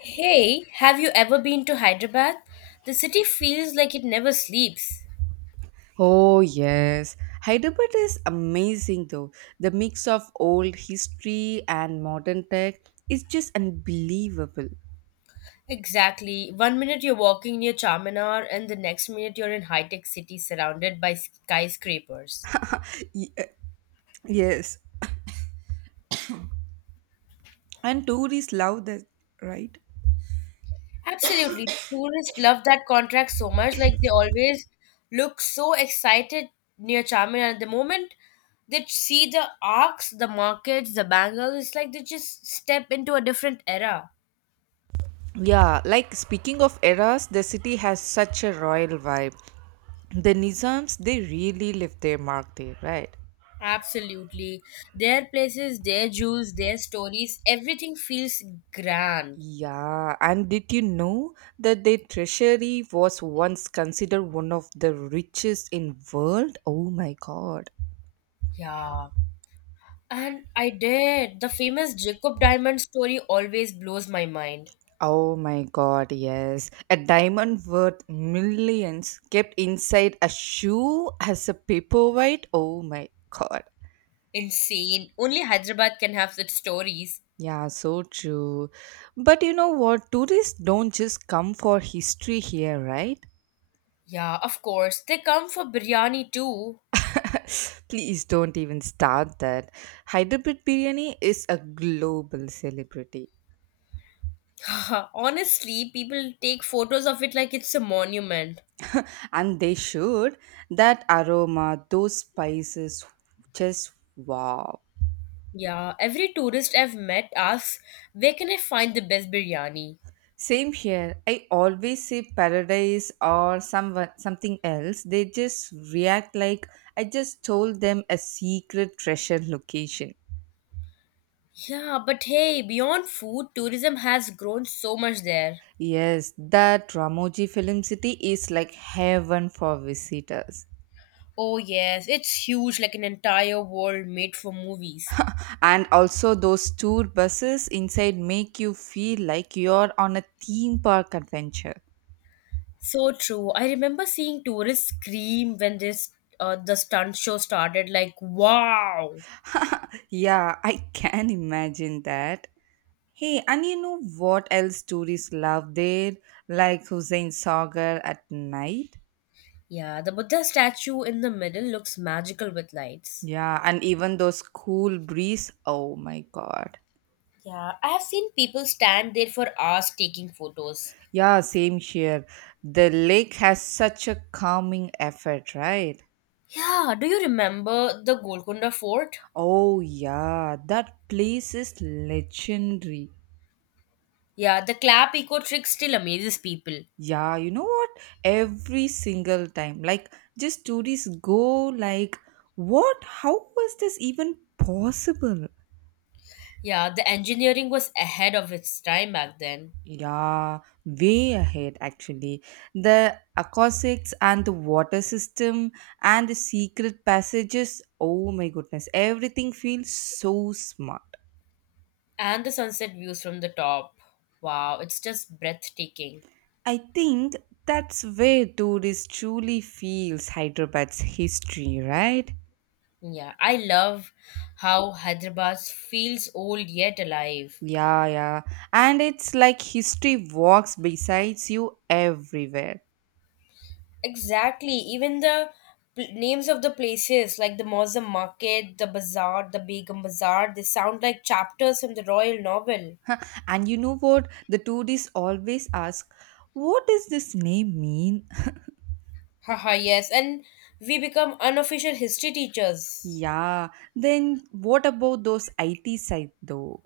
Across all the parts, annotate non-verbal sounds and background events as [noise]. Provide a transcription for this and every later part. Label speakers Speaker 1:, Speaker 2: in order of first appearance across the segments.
Speaker 1: Hey, have you ever been to Hyderabad? The city feels like it never sleeps.
Speaker 2: Oh, yes. Hyderabad is amazing, though. The mix of old history and modern tech is just unbelievable.
Speaker 1: Exactly. One minute you're walking near Charminar, and the next minute you're in high tech city surrounded by skyscrapers.
Speaker 2: Ye- uh, Yes, and tourists love that, right?
Speaker 1: Absolutely. Tourists love that contract so much, like they always look so excited near Charminar. The moment they see the arcs, the markets, the bangles, it's like they just step into a different era.
Speaker 2: Yeah, like speaking of eras, the city has such a royal vibe. The Nizams, they really left their mark there, right?
Speaker 1: Absolutely. Their places, their jewels, their stories, everything feels grand.
Speaker 2: Yeah, and did you know that their treasury was once considered one of the richest in world? Oh my god.
Speaker 1: Yeah. And I did. The famous Jacob Diamond story always blows my mind.
Speaker 2: Oh my god, yes. A diamond worth millions kept inside a shoe as a paperweight. Oh my god.
Speaker 1: Insane. Only Hyderabad can have such stories.
Speaker 2: Yeah, so true. But you know what? Tourists don't just come for history here, right?
Speaker 1: Yeah, of course. They come for biryani too.
Speaker 2: [laughs] Please don't even start that. Hyderabad biryani is a global celebrity.
Speaker 1: [laughs] Honestly, people take photos of it like it's a monument.
Speaker 2: And they should. That aroma, those spices, just wow.
Speaker 1: Yeah, every tourist I've met asks, where can I find the best biryani?
Speaker 2: Same here. I always see paradise or someone something else. They just react like I just told them a secret treasure location.
Speaker 1: Yeah, but hey, beyond food, tourism has grown so much there.
Speaker 2: Yes, that Ramoji Film City is like heaven for visitors.
Speaker 1: Oh, yes, it's huge, like an entire world made for movies.
Speaker 2: And also those tour buses inside make you feel like you're on a theme park adventure.
Speaker 1: So true. I remember seeing tourists scream when this the stunt show started, like, wow.
Speaker 2: [laughs] yeah, I can imagine that. Hey, and you know what else tourists love there? Like Hussein Sagar at night.
Speaker 1: Yeah, the Buddha statue in the middle looks magical with lights.
Speaker 2: Yeah, and even those cool breeze. Oh my god.
Speaker 1: Yeah, I have seen people stand there for hours taking photos.
Speaker 2: Yeah, same here. The lake has such a calming effect, right?
Speaker 1: Yeah, do you remember the Golconda Fort?
Speaker 2: Oh yeah, that place is legendary.
Speaker 1: Yeah, the clap eco trick still amazes people.
Speaker 2: Yeah, you know what? Every single time, like just tourists go like, what? How was this even possible?
Speaker 1: Yeah, the engineering was ahead of its time back then.
Speaker 2: Yeah, way ahead actually. The acoustics and the water system and the secret passages. Oh my goodness, everything feels so smart.
Speaker 1: And the sunset views from the top. Wow, it's just breathtaking.
Speaker 2: I think that's where tourists truly feels Hyderabad's history, right?
Speaker 1: Yeah, I love how Hyderabad feels old yet alive.
Speaker 2: Yeah, yeah. And it's like history walks besides you everywhere.
Speaker 1: Exactly. Even the names of the places, like the Mossam Market, the Bazaar, the Begum Bazaar, they sound like chapters from the royal novel.
Speaker 2: And you know what? The tourists always ask, what does this name mean?
Speaker 1: Haha, yes. And we become unofficial history teachers.
Speaker 2: Yeah, then what about those IT side though?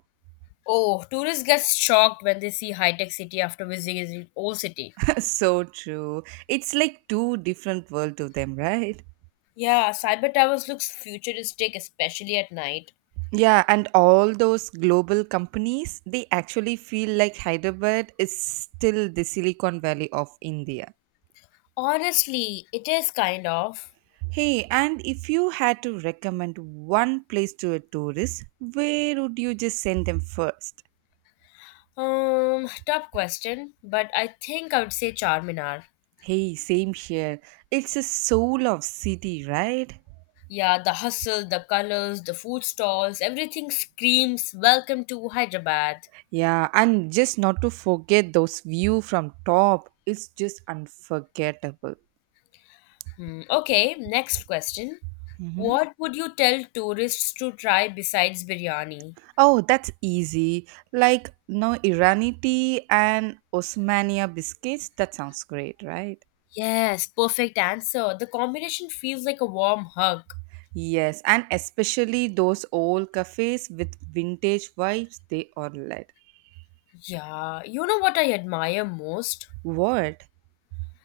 Speaker 1: Oh, tourists get shocked when they see high-tech city after visiting the old city.
Speaker 2: [laughs] so true. It's like two different world to them, right?
Speaker 1: Yeah, cyber towers looks futuristic, especially at night.
Speaker 2: Yeah, and all those global companies, they actually feel like Hyderabad is still the Silicon Valley of India.
Speaker 1: Honestly, it is kind of.
Speaker 2: Hey, and if you had to recommend one place to a tourist, where would you just send them first?
Speaker 1: Tough question, but I think I would say Charminar.
Speaker 2: Hey, same here. It's a soul of city, right?
Speaker 1: Yeah, the hustle, the colors, the food stalls, everything screams welcome to Hyderabad.
Speaker 2: Yeah, and just not to forget those view from top, it's just unforgettable.
Speaker 1: Okay, next question.
Speaker 2: Mhm.
Speaker 1: What would you tell tourists to try besides biryani?
Speaker 2: Oh, that's easy. Like no Irani tea and Osmania biscuits. That sounds great, right?
Speaker 1: Yes, perfect answer. The combination feels like a warm hug.
Speaker 2: Yes, and especially those old cafes with vintage vibes, they are lit.
Speaker 1: Yeah, you know what I admire most?
Speaker 2: What?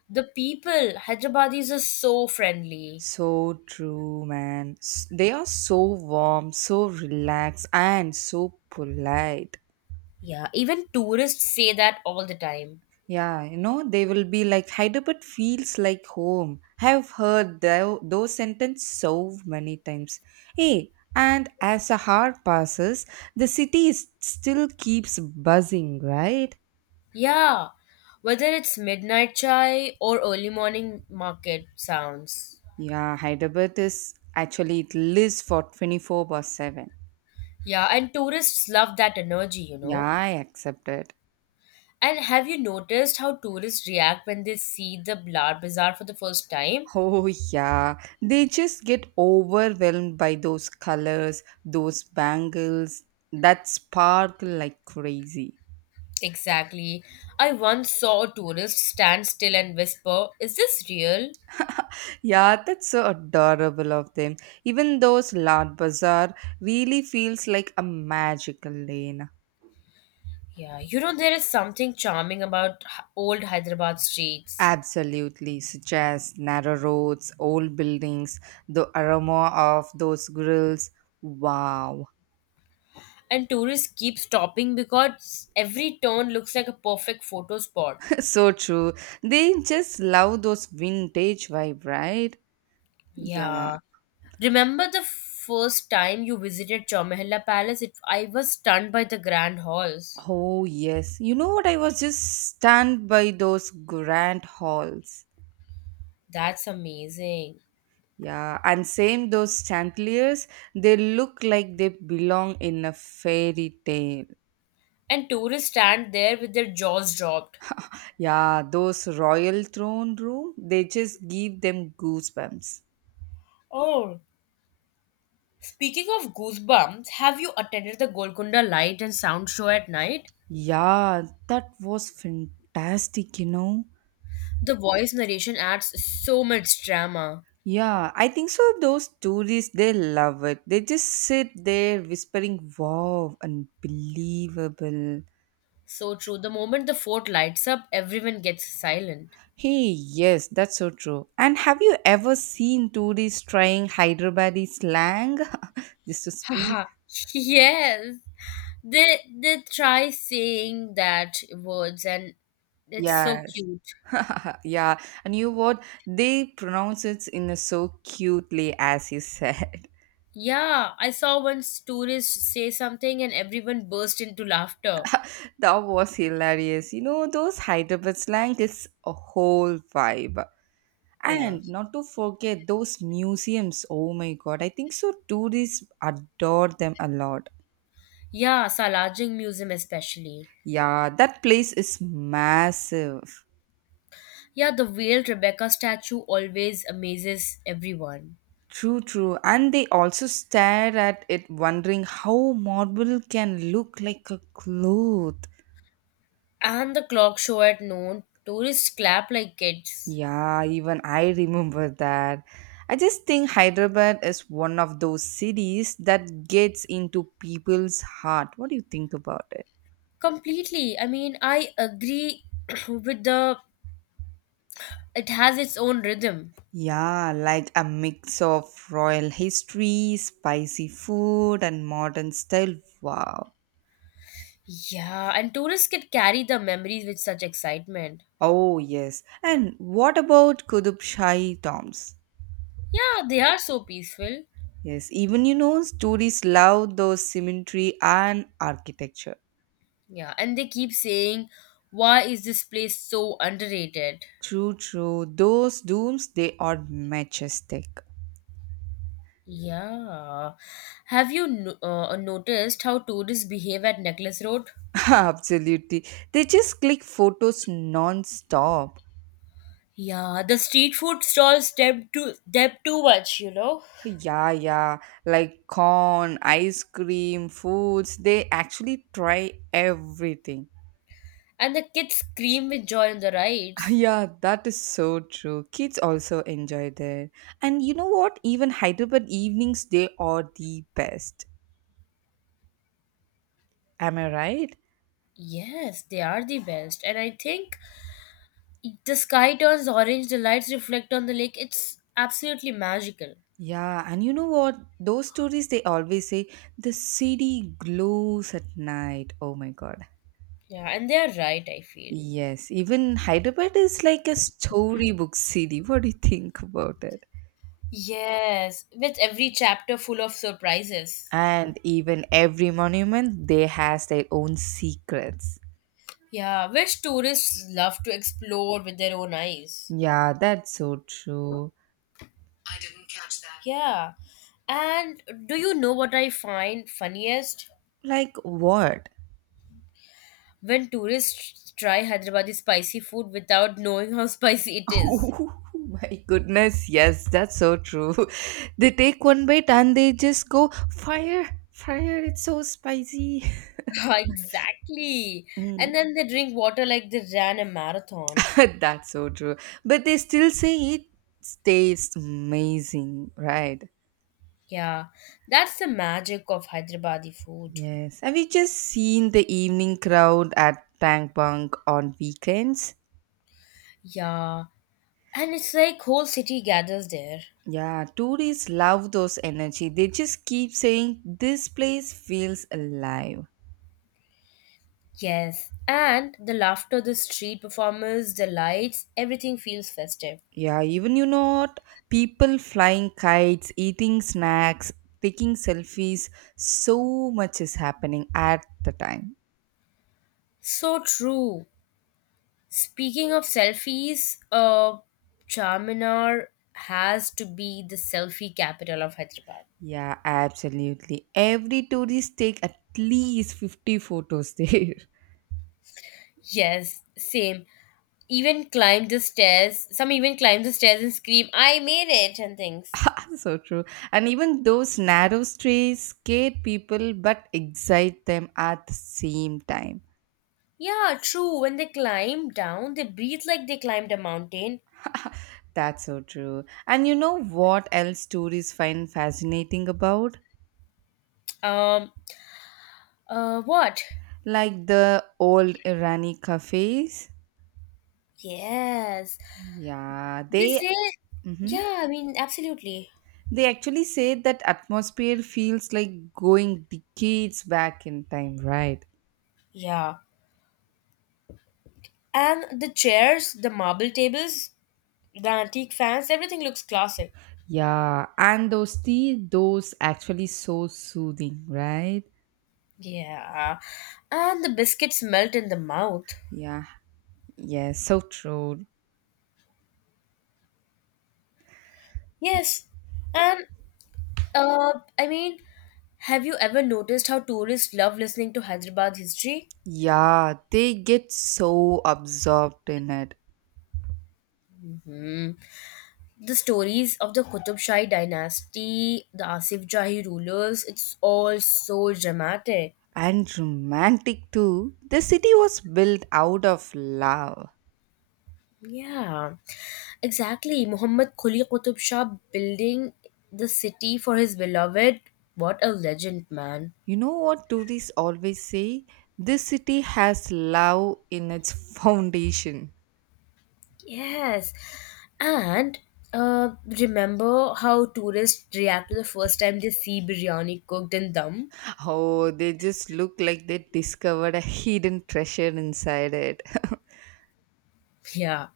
Speaker 1: The people. Hyderabadis are so friendly.
Speaker 2: So true, man. They are so warm, so relaxed, and so polite.
Speaker 1: Yeah, even tourists say that all the time.
Speaker 2: Yeah, you know, they will be like Hyderabad feels like home. I've heard those sentences so many times. Hey, and as a hour passes, the city is, still keeps buzzing, right?
Speaker 1: Yeah, whether it's midnight chai or early morning market sounds.
Speaker 2: Yeah, Hyderabad is actually it lives for 24 by 7.
Speaker 1: Yeah, and tourists love that energy,
Speaker 2: Yeah, I accept it.
Speaker 1: And have you noticed how tourists react when they see the Lar Bazaar for the first time?
Speaker 2: Oh, yeah. They just get overwhelmed by those colors, those bangles that sparkle like crazy.
Speaker 1: Exactly. I once saw a tourist stand still and whisper, is this real?
Speaker 2: Yeah, that's so adorable of them. Even those Lad Bazaar really feels like a magical lane.
Speaker 1: Yeah, you know, there is something charming about old Hyderabad streets.
Speaker 2: Absolutely, such as narrow roads, old buildings, the aroma of those grills. Wow,
Speaker 1: And tourists keep stopping because every turn looks like a perfect photo spot.
Speaker 2: [laughs] so true. They just love those vintage vibe, right? Yeah.
Speaker 1: Yeah. Remember the first time you visited Chowmehalla Palace? It, I was stunned by the grand halls.
Speaker 2: Oh, yes. You know what? I was just stunned by those grand halls.
Speaker 1: That's amazing.
Speaker 2: Yeah, and same those chandeliers, they look like they belong in a fairy tale.
Speaker 1: And tourists stand there with their jaws dropped.
Speaker 2: Yeah, those royal throne room, they just give them goosebumps.
Speaker 1: Oh, speaking of goosebumps, have you attended the Golconda Light and Sound show at night?
Speaker 2: Yeah, that was fantastic, you know.
Speaker 1: The voice narration adds so much drama.
Speaker 2: Yeah, I think so. Those tourists, they love it. They just sit there whispering, wow, unbelievable.
Speaker 1: So true. The moment the fort lights up, everyone gets silent.
Speaker 2: Hey, yes, that's so true. And have you ever seen tourists trying Hyderabadi slang? [laughs] This to speak?
Speaker 1: Haha. [laughs] Yes. They try saying that words and it's so
Speaker 2: Yes,
Speaker 1: cute.
Speaker 2: yeah. And you what? They pronounce it in a so cutely as you said.
Speaker 1: Yeah, I saw once tourists say something and everyone burst into laughter.
Speaker 2: [laughs] That was hilarious. You know, those Hyderabad slang is a whole vibe.
Speaker 1: Yeah.
Speaker 2: And not to forget those museums. Oh my god, I think so tourists adore them a lot.
Speaker 1: Yeah, Salajing Museum especially.
Speaker 2: Yeah, that place is massive.
Speaker 1: Yeah, the veiled Rebecca statue always amazes everyone.
Speaker 2: True, true. And they also stare at it, wondering how marble can look like a cloth.
Speaker 1: And the clock show at noon, tourists clap like kids.
Speaker 2: Yeah, even I remember that. I just think Hyderabad is one of those cities that gets into people's heart. What do you think about it?
Speaker 1: Completely. I mean, I agree [clears throat] with the. It has its own rhythm.
Speaker 2: Yeah, like a mix of royal history, spicy food, and modern style. Wow.
Speaker 1: Yeah, and tourists can carry the memories with such excitement.
Speaker 2: Oh, yes. And what about Qutub Shahi tombs?
Speaker 1: Yeah, they are so peaceful.
Speaker 2: Yes, even you know, stories love those symmetry and architecture.
Speaker 1: Yeah, and they keep saying, why is this place so underrated?
Speaker 2: True, true. Those dooms, they are majestic.
Speaker 1: Yeah. Have you noticed how tourists behave at Necklace Road?
Speaker 2: [laughs] Absolutely. They just click photos non stop.
Speaker 1: Yeah, the street food stalls step too much, you know.
Speaker 2: Yeah, yeah. Like corn, ice cream, foods, they actually try everything. [laughs]
Speaker 1: And the kids scream with joy on the rides.
Speaker 2: Yeah, that is so true. Kids also enjoy there. And you know what? Even Hyderabad evenings, they are the best. Am I right?
Speaker 1: Yes, they are the best. And I think the sky turns orange, the lights reflect on the lake. It's absolutely magical.
Speaker 2: Yeah, and you know what? Those stories they always say the city glows at night. Oh my god.
Speaker 1: Yeah, and they are right, I feel.
Speaker 2: Yes, even Hyderabad is like a storybook city. [laughs] What do you think about it?
Speaker 1: Yes, with every chapter full of surprises.
Speaker 2: And even every monument they has their own secrets.
Speaker 1: Yeah, which tourists love to explore with their own eyes.
Speaker 2: Yeah, that's so true.
Speaker 1: I didn't catch that. Yeah. And do you know what I find funniest?
Speaker 2: Like what?
Speaker 1: When tourists try Hyderabadi spicy food without knowing how [laughs] spicy
Speaker 2: [laughs]
Speaker 1: it is.
Speaker 2: Oh my goodness, yes, that's so true. [laughs] They take one bite and they just go fire, fire, it's so spicy.
Speaker 1: [laughs] Exactly. And
Speaker 2: [laughs]
Speaker 1: then they drink water like they ran a marathon.
Speaker 2: [laughs] That's so true. But they still say it tastes amazing, right?
Speaker 1: Yeah, that's the magic of Hyderabadi food.
Speaker 2: Yes. Have you just seen the evening crowd at Bang Bang on weekends?
Speaker 1: Yeah, and it's like whole city gathers there.
Speaker 2: Yeah, tourists love those energy. They just keep saying this place feels alive.
Speaker 1: Yes, and the laughter, the street performers, the lights, everything feels festive.
Speaker 2: Yeah, even you know what? People flying kites, eating snacks, taking selfies, so much is happening at the time.
Speaker 1: So true. Speaking of selfies, Charminar has to be the selfie capital of Hyderabad.
Speaker 2: Yeah, absolutely. Every tourist take at least 50 photos there.
Speaker 1: Yes, same. Even climb the stairs. Some even climb the stairs and scream, I made it, and things.
Speaker 2: [laughs] so true. And even those narrow streets scare people but excite them at the same time.
Speaker 1: Yeah, true. When they climb down, they breathe like they climbed a mountain.
Speaker 2: That's so true. And you know what else tourists find fascinating about?
Speaker 1: Um, what?
Speaker 2: Like the old Irani cafes.
Speaker 1: Yes.
Speaker 2: Yeah,
Speaker 1: They
Speaker 2: they
Speaker 1: say,
Speaker 2: mhm.
Speaker 1: yeah, I mean, absolutely.
Speaker 2: they actually say that atmosphere feels like going decades back in time, right?
Speaker 1: Yeah. And the chairs, the marble tables, the antique fans, everything looks classic.
Speaker 2: Yeah, and those tea, those actually so soothing, right?
Speaker 1: Yeah. And the biscuits melt in the mouth.
Speaker 2: Yeah, yeah, so true.
Speaker 1: Yes. And, I mean, have you ever noticed how tourists love listening to Hyderabad history?
Speaker 2: Yeah, they get so absorbed in it.
Speaker 1: hmm The stories of the Qutub Shahi dynasty, the Asif Jahi rulers, it's all so dramatic.
Speaker 2: And romantic too. The city was built out of love.
Speaker 1: Yeah, exactly. Muhammad Quli Qutub Shah building the city for his beloved. What a legend, man.
Speaker 2: You know what tourists always say? This city has love in its [laughs] foundation.
Speaker 1: Yes. And remember how tourists react to the first time they see biryani cooked and dum?
Speaker 2: Oh, they just look like they discovered a hidden treasure inside it.
Speaker 1: Yeah.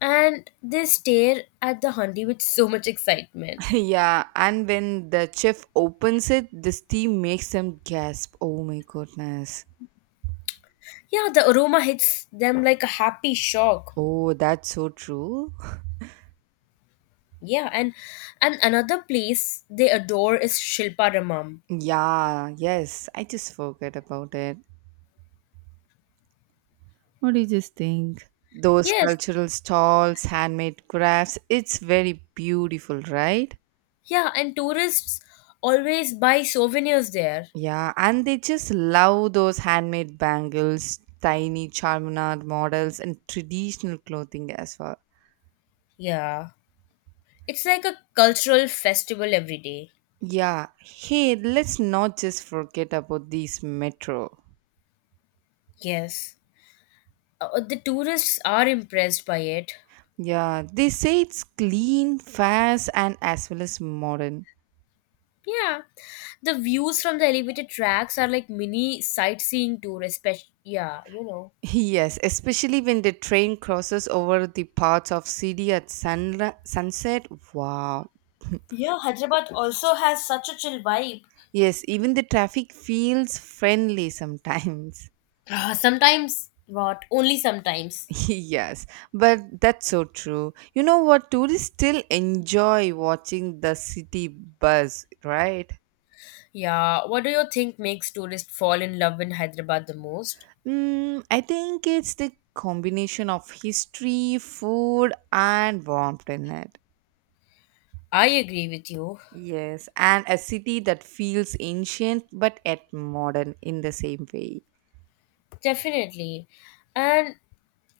Speaker 1: And they stare at the handi with so much excitement.
Speaker 2: Yeah, and when the chef opens it, the steam makes them gasp. Oh my goodness.
Speaker 1: Yeah, the aroma hits them like a happy shock.
Speaker 2: Oh, that's so true. [laughs]
Speaker 1: Yeah, and another place they adore is Shilpa Ramam.
Speaker 2: Yeah, yes, I just forgot about it. What do you just think? Those
Speaker 1: Yes.
Speaker 2: cultural stalls, handmade crafts, it's very beautiful, right?
Speaker 1: Yeah, and tourists always buy souvenirs there.
Speaker 2: Yeah, and they just love those handmade bangles, tiny charminar models, and traditional clothing as well.
Speaker 1: Yeah. It's like a cultural festival every day.
Speaker 2: Yeah, hey, let's not just forget about this metro.
Speaker 1: Yes. The tourists are impressed by it.
Speaker 2: Yeah, they say it's clean, fast, and as well as modern.
Speaker 1: Yeah, the views from the elevated tracks are like mini sightseeing tour, especially. Yeah, you know.
Speaker 2: [laughs] Yes, especially when the train crosses over the parts of city at sunri sunset. Wow.
Speaker 1: Yeah, Hyderabad also has such a chill vibe.
Speaker 2: Yes, even the traffic feels friendly sometimes.
Speaker 1: Ah, sometimes, what? Only sometimes.
Speaker 2: [laughs] yes, but that's so true. You know what? Tourists still enjoy watching the city buzz, right?
Speaker 1: Yeah, what do you think makes tourists fall in love in Hyderabad the most?
Speaker 2: Mm, I think it's the combination of history, food, and warmth in it.
Speaker 1: I agree with you.
Speaker 2: Yes, and a city that feels ancient but yet modern in the same way.
Speaker 1: Definitely. And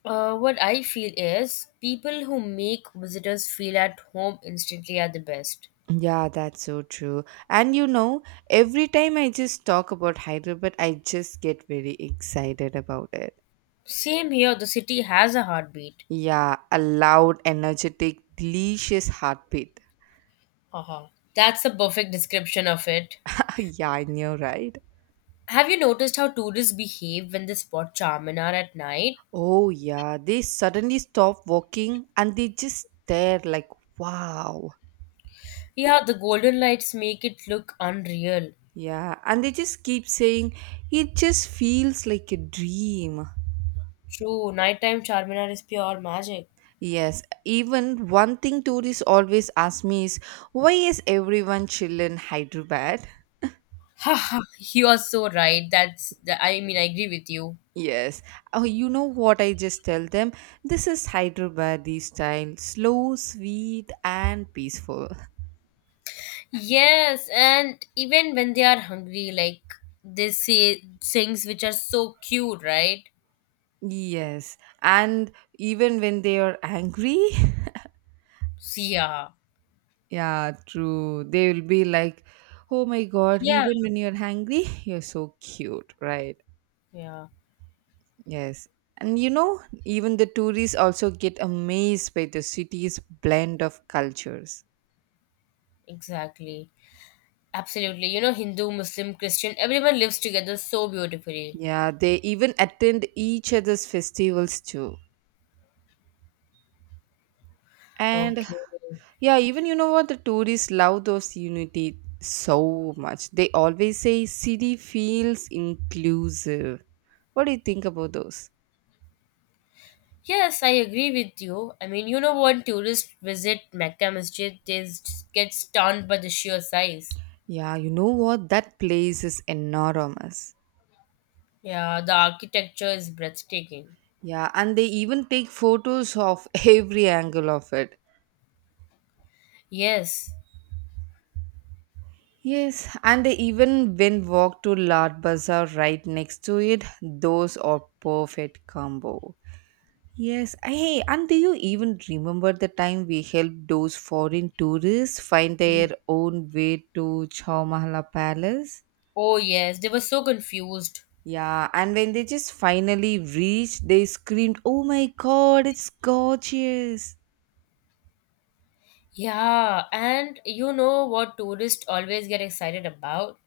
Speaker 1: what I feel is people who make visitors feel at home instantly are the best.
Speaker 2: Yeah, that's so true. And you know, every time I just talk about Hyderabad, I just get very excited about it.
Speaker 1: Same here, the city has a heartbeat.
Speaker 2: Yeah, a loud, energetic, delicious heartbeat.
Speaker 1: Uh huh. That's the perfect description of it.
Speaker 2: [laughs] yeah, I know, right?
Speaker 1: Have you noticed how tourists behave when they spot Charminar at night?
Speaker 2: Oh, yeah, they suddenly stop walking and they just stare like, wow.
Speaker 1: Yeah, the golden lights make it look unreal.
Speaker 2: Yeah, and they just keep saying, it just feels like a dream.
Speaker 1: True, nighttime Charminar is pure magic.
Speaker 2: Yes, even one thing tourists always ask me is, why is everyone chill in Hyderabad?
Speaker 1: Haha, you are so right. That's the, I mean, I agree with you.
Speaker 2: Yes, oh, you know what I just tell them? This is Hyderabadi style, slow, sweet, and peaceful.
Speaker 1: Yes, and even when they are hungry, like they say things which are so cute, right?
Speaker 2: Yes, and even when they are angry, [laughs]
Speaker 1: Yeah.
Speaker 2: Yeah, true. They will be like, oh my god,
Speaker 1: Yeah.
Speaker 2: even when you're hungry, [laughs] you're so cute, right?
Speaker 1: Yeah,
Speaker 2: Yes. And you know, even the tourists also get amazed by the city's blend of cultures.
Speaker 1: exactly. Absolutely. You know, Hindu, Muslim, Christian, everyone lives together so beautifully.
Speaker 2: Yeah, they even attend each other's festivals too. And
Speaker 1: Okay.
Speaker 2: yeah, even you know what? The tourists love those unity so much. They always say city feels inclusive. What do you think about those?
Speaker 1: Yes, I agree with you. I mean, you know, when tourists visit Mecca Masjid, they get stunned by the sheer size.
Speaker 2: Yeah, you know what? That place is enormous.
Speaker 1: Yeah, the architecture is breathtaking.
Speaker 2: Yeah, and they even take photos of [laughs] every angle of it.
Speaker 1: Yes.
Speaker 2: Yes, and they even when walk to Lad Bazaar right next to it, those are perfect combo. Yes, hey, and do you even remember the time we helped those foreign tourists find
Speaker 1: Mm.
Speaker 2: their own way to Chow Mahala Palace?
Speaker 1: Oh, yes. They were so confused.
Speaker 2: Yeah, and when they just finally reached, they screamed, oh my god, it's gorgeous!
Speaker 1: Yeah, and you know what tourists always get excited about?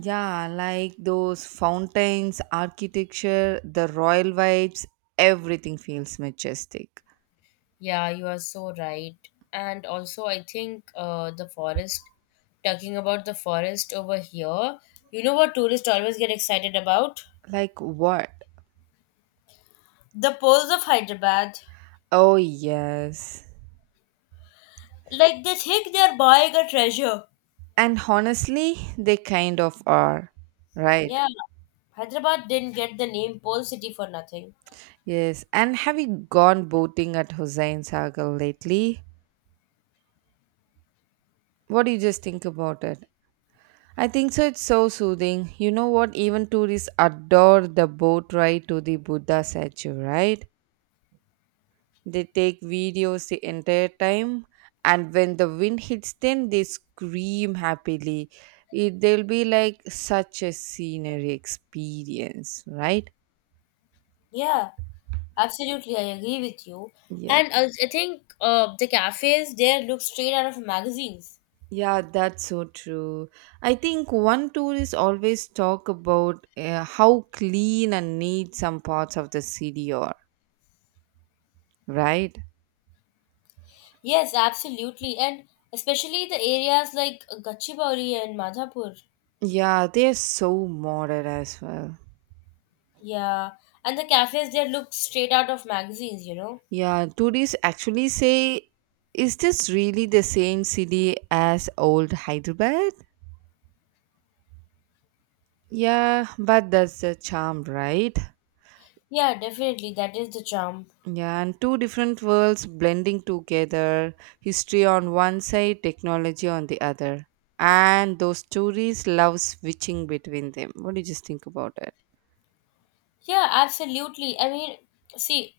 Speaker 2: Yeah, like those fountains, architecture, the royal vibes, everything feels majestic.
Speaker 1: Yeah, you are so right. And also, I think the forest, talking about the forest over here, you know what tourists always get excited about?
Speaker 2: Like what?
Speaker 1: The pearls of Hyderabad.
Speaker 2: Oh, yes.
Speaker 1: Like they think they're buying a treasure.
Speaker 2: And honestly, they kind of are, right?
Speaker 1: Yeah, Hyderabad didn't get the name Pearl City for nothing.
Speaker 2: Yes. And have you gone boating at Hussein Sagar lately? What do you just think about it? I think so. It's so soothing. You know what? Even tourists adore the boat ride to the Buddha statue, right? They take videos the entire time, and when the wind hits them, they scream happily. It, they'll be like such a scenery experience, right?
Speaker 1: Yeah, absolutely, I agree with you.
Speaker 2: Yeah,
Speaker 1: And I think the cafes there look straight out of magazines.
Speaker 2: yeah, that's so true. I think one tourist always talk about how clean and neat some parts of the city are, right?
Speaker 1: Yes, absolutely. And especially the areas like Gachibowli and Madhapur.
Speaker 2: Yeah, they're so modern as well.
Speaker 1: Yeah. And the cafes there look straight out of magazines, you know?
Speaker 2: Yeah, tourists actually say, is this really the same city as old Hyderabad? Yeah, but that's the charm, right?
Speaker 1: Yeah, definitely. That is the charm.
Speaker 2: Yeah, and two different worlds blending together, history on one side, technology on the other. And those tourists love switching between them. What do you just think about it?
Speaker 1: Yeah, absolutely. I mean, see,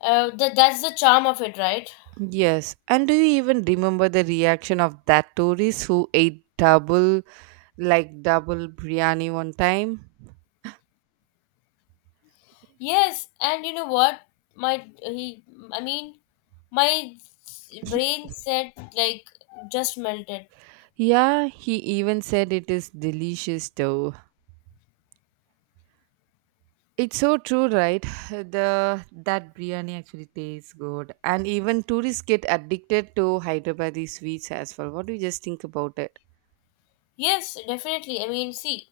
Speaker 1: the, that's the charm of it, right?
Speaker 2: Yes, and do you even remember the reaction of that tourist who ate double, like double biryani one time?
Speaker 1: Yes. And you know what? My, he, I mean, my brain said, like, just melted.
Speaker 2: Yeah, he even said it is delicious though. It's so true, right? [sighs] The that biryani actually tastes good, and even tourists get addicted to Hyderabadi sweets as well. What do you just think about it?
Speaker 1: Yes, definitely. I mean, see,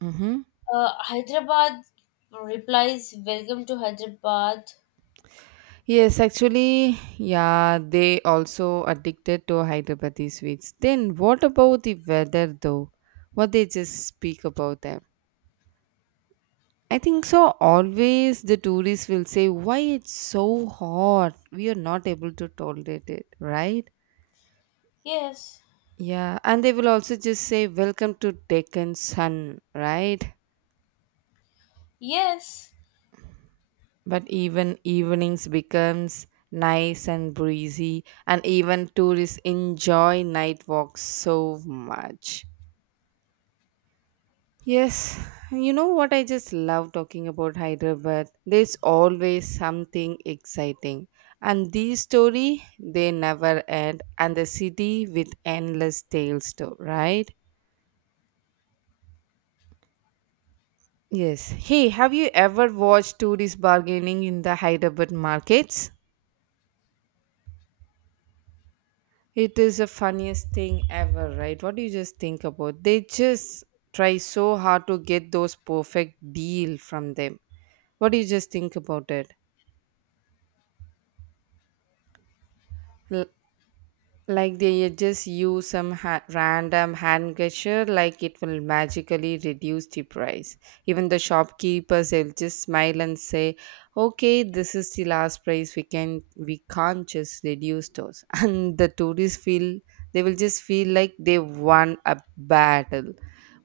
Speaker 2: Mm-hmm.
Speaker 1: Hyderabad replies, welcome to Hyderabad.
Speaker 2: Yes, actually, yeah, they also addicted to Hyderabadi sweets. Then what about the weather though? What they just speak about that? I think so. Always the tourists will say, why it's so hot? We are not able to tolerate it, right?
Speaker 1: Yes,
Speaker 2: Yeah, and they will also just say, welcome to Deccan Sun, right?
Speaker 1: yes,
Speaker 2: But even evenings becomes nice and breezy, and even tourists enjoy night walks so much. Yes, you know what, I just love talking about Hyderabad. There's always something exciting. And these story they never end and the city with endless tales too, right? Yes. Hey, have you ever watched tourist bargaining in the Hyderabad markets? It is the funniest thing ever, right? What do you just think about? They just try so hard to get those perfect deal from them. What do you just think about it? Like they just use some random hand gesture, like it will magically reduce the price. Even the shopkeepers, they'll just smile and say, "Okay, this is the last price. We can't just reduce those." [laughs] And the tourists feel they will just feel like they won a battle.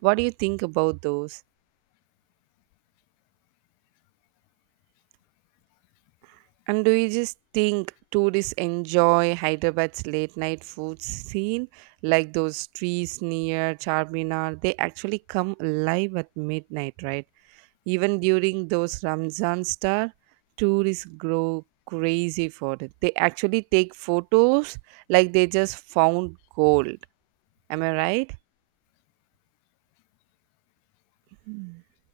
Speaker 2: What do you think about those? And do you just think tourists enjoy Hyderabad's late night food scene? Like those streets near Charminar, they actually come alive at midnight, right? Even during those Ramzan star, tourists grow crazy for it. They actually take photos like they just found gold. Am I right?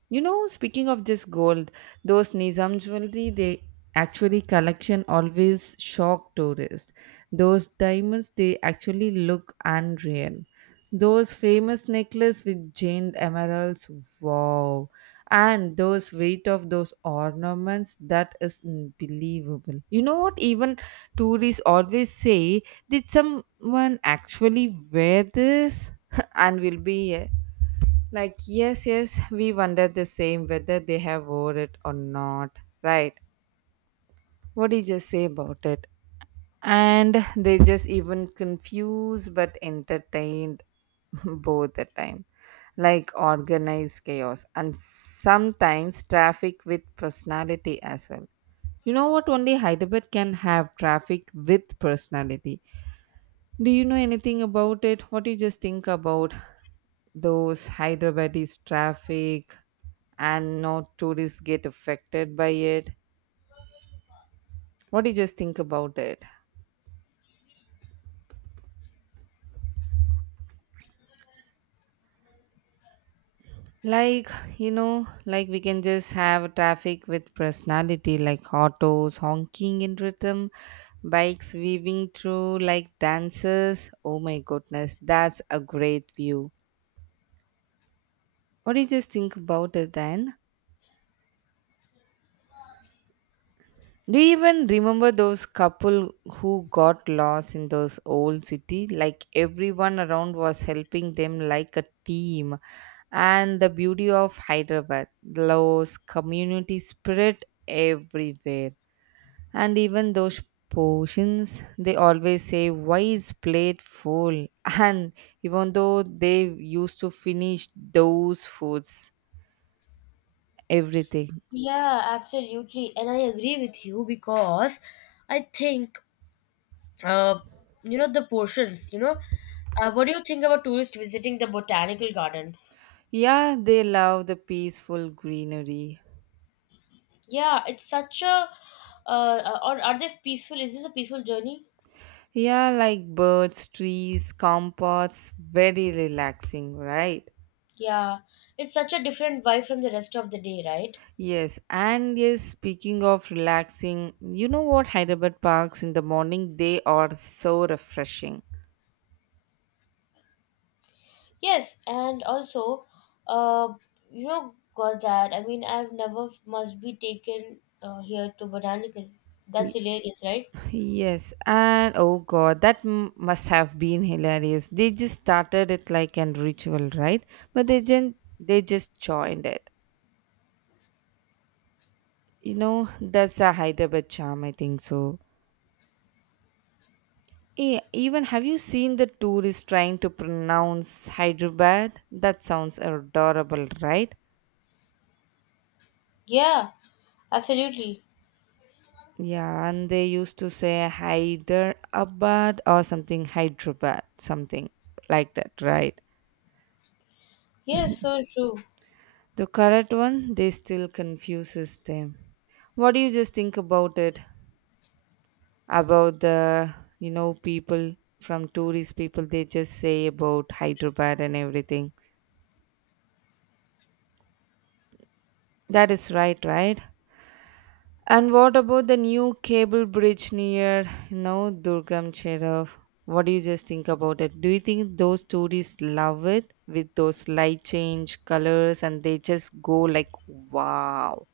Speaker 2: You know, speaking of this gold, those Nizam jewelry, they actually collection always shock tourists. Those diamonds, they actually look unreal. Those famous necklace with giant emeralds, wow. And those weight of those ornaments, that is unbelievable. You know what, even tourists always say, did someone actually wear this? [laughs] And will be like, yes, yes, we wonder the same whether they have wore it or not. Right. What do you just say about it? And they just even confused but entertained [laughs] both the time. Like organized chaos and sometimes traffic with personality as well. You know what? Only Hyderabad can have traffic with personality. Do you know anything about it? What do you just think about those Hyderabadis traffic, and not tourists get affected by it, what do you just think about it, like, you know, like we can just have traffic with personality, like autos honking in rhythm, bikes weaving through like dancers. Oh my goodness, that's a great view. What do you just think about it then? Do you even remember those couple who got lost in those old city? Like everyone around was helping them like a team. And the beauty of Hyderabad, those community spirit everywhere. And even those potions, they always say, why is plate full? [laughs] And even though they used to finish those foods, everything.
Speaker 1: yeah, absolutely. And I agree with you because I think, uh, you know, the portions, you know, what do you think about tourists visiting the botanical garden?
Speaker 2: Yeah, they love the peaceful greenery.
Speaker 1: Yeah, it's such a, or are they peaceful? Is this a peaceful journey?
Speaker 2: Yeah, like birds, trees, composts, very relaxing, right?
Speaker 1: Yeah, it's such a different vibe from the rest of the day, right?
Speaker 2: Yes, and yes, speaking of relaxing, you know what, Hyderabad parks in the morning, they are so refreshing.
Speaker 1: Yes, and also, uh, you know, got that. I mean, I've never must be taken here to botanical. That's
Speaker 2: Y-
Speaker 1: hilarious, right?
Speaker 2: Yes, and oh god, that must have been hilarious. They just started it like an ritual, right? But they didn't, they just joined it. You know, that's a Hyderabad charm, I think so. Eh, even have you seen the tourists trying to pronounce Hyderabad? That sounds adorable, right?
Speaker 1: Yeah, absolutely.
Speaker 2: Yeah, and they used to say Hyderabad or something Hyderabad, something like that, right?
Speaker 1: Yes, so true.
Speaker 2: The correct one, they still confuses them. What do you just think about it? About the, you know, people from tourist people, they just say about Hyderabad and everything. That is right, right? And what about the new cable bridge near, you know, Durgam Cherov? What do you just think about it? Do you think those tourists love it with those light change colors and they just go like, wow?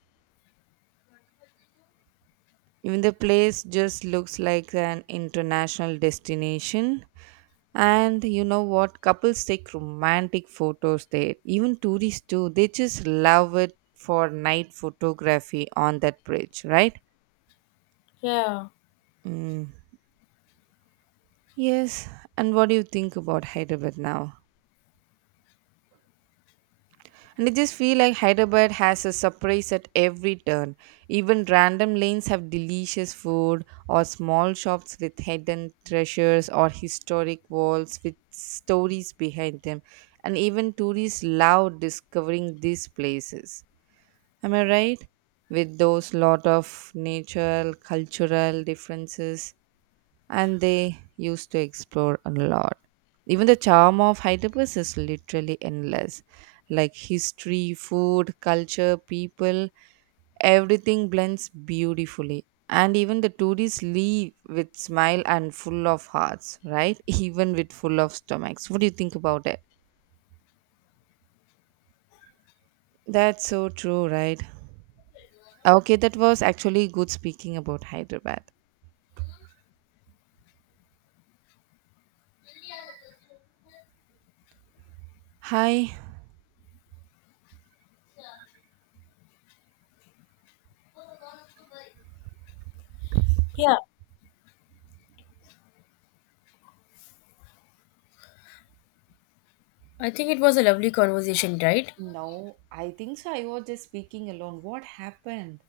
Speaker 2: Even the place just looks like an international destination. And you know what? Couples take romantic photos there. Even tourists too. They just love it for night photography on that bridge, right?
Speaker 1: Yeah,
Speaker 2: Mm. Yes, and what do you think about Hyderabad now? And I just feel like Hyderabad has a surprise at every turn. Even random lanes have delicious food, or small shops with hidden treasures, or historic walls with stories behind them. And even tourists love discovering these places. Am I right? With those lot of natural, cultural differences, and they used to explore a lot. Even the charm of Hyderabad is literally endless. Like history, food, culture, people, everything blends beautifully. And even the tourists leave with smile and full of hearts, right? [laughs] Even with full of stomachs. What do you think about it? That's so true, right? Okay, that was actually good speaking about Hyderabad. Hi.
Speaker 1: yeah. I think it was a lovely conversation, right?
Speaker 2: No, I think so. I was just speaking alone. What happened?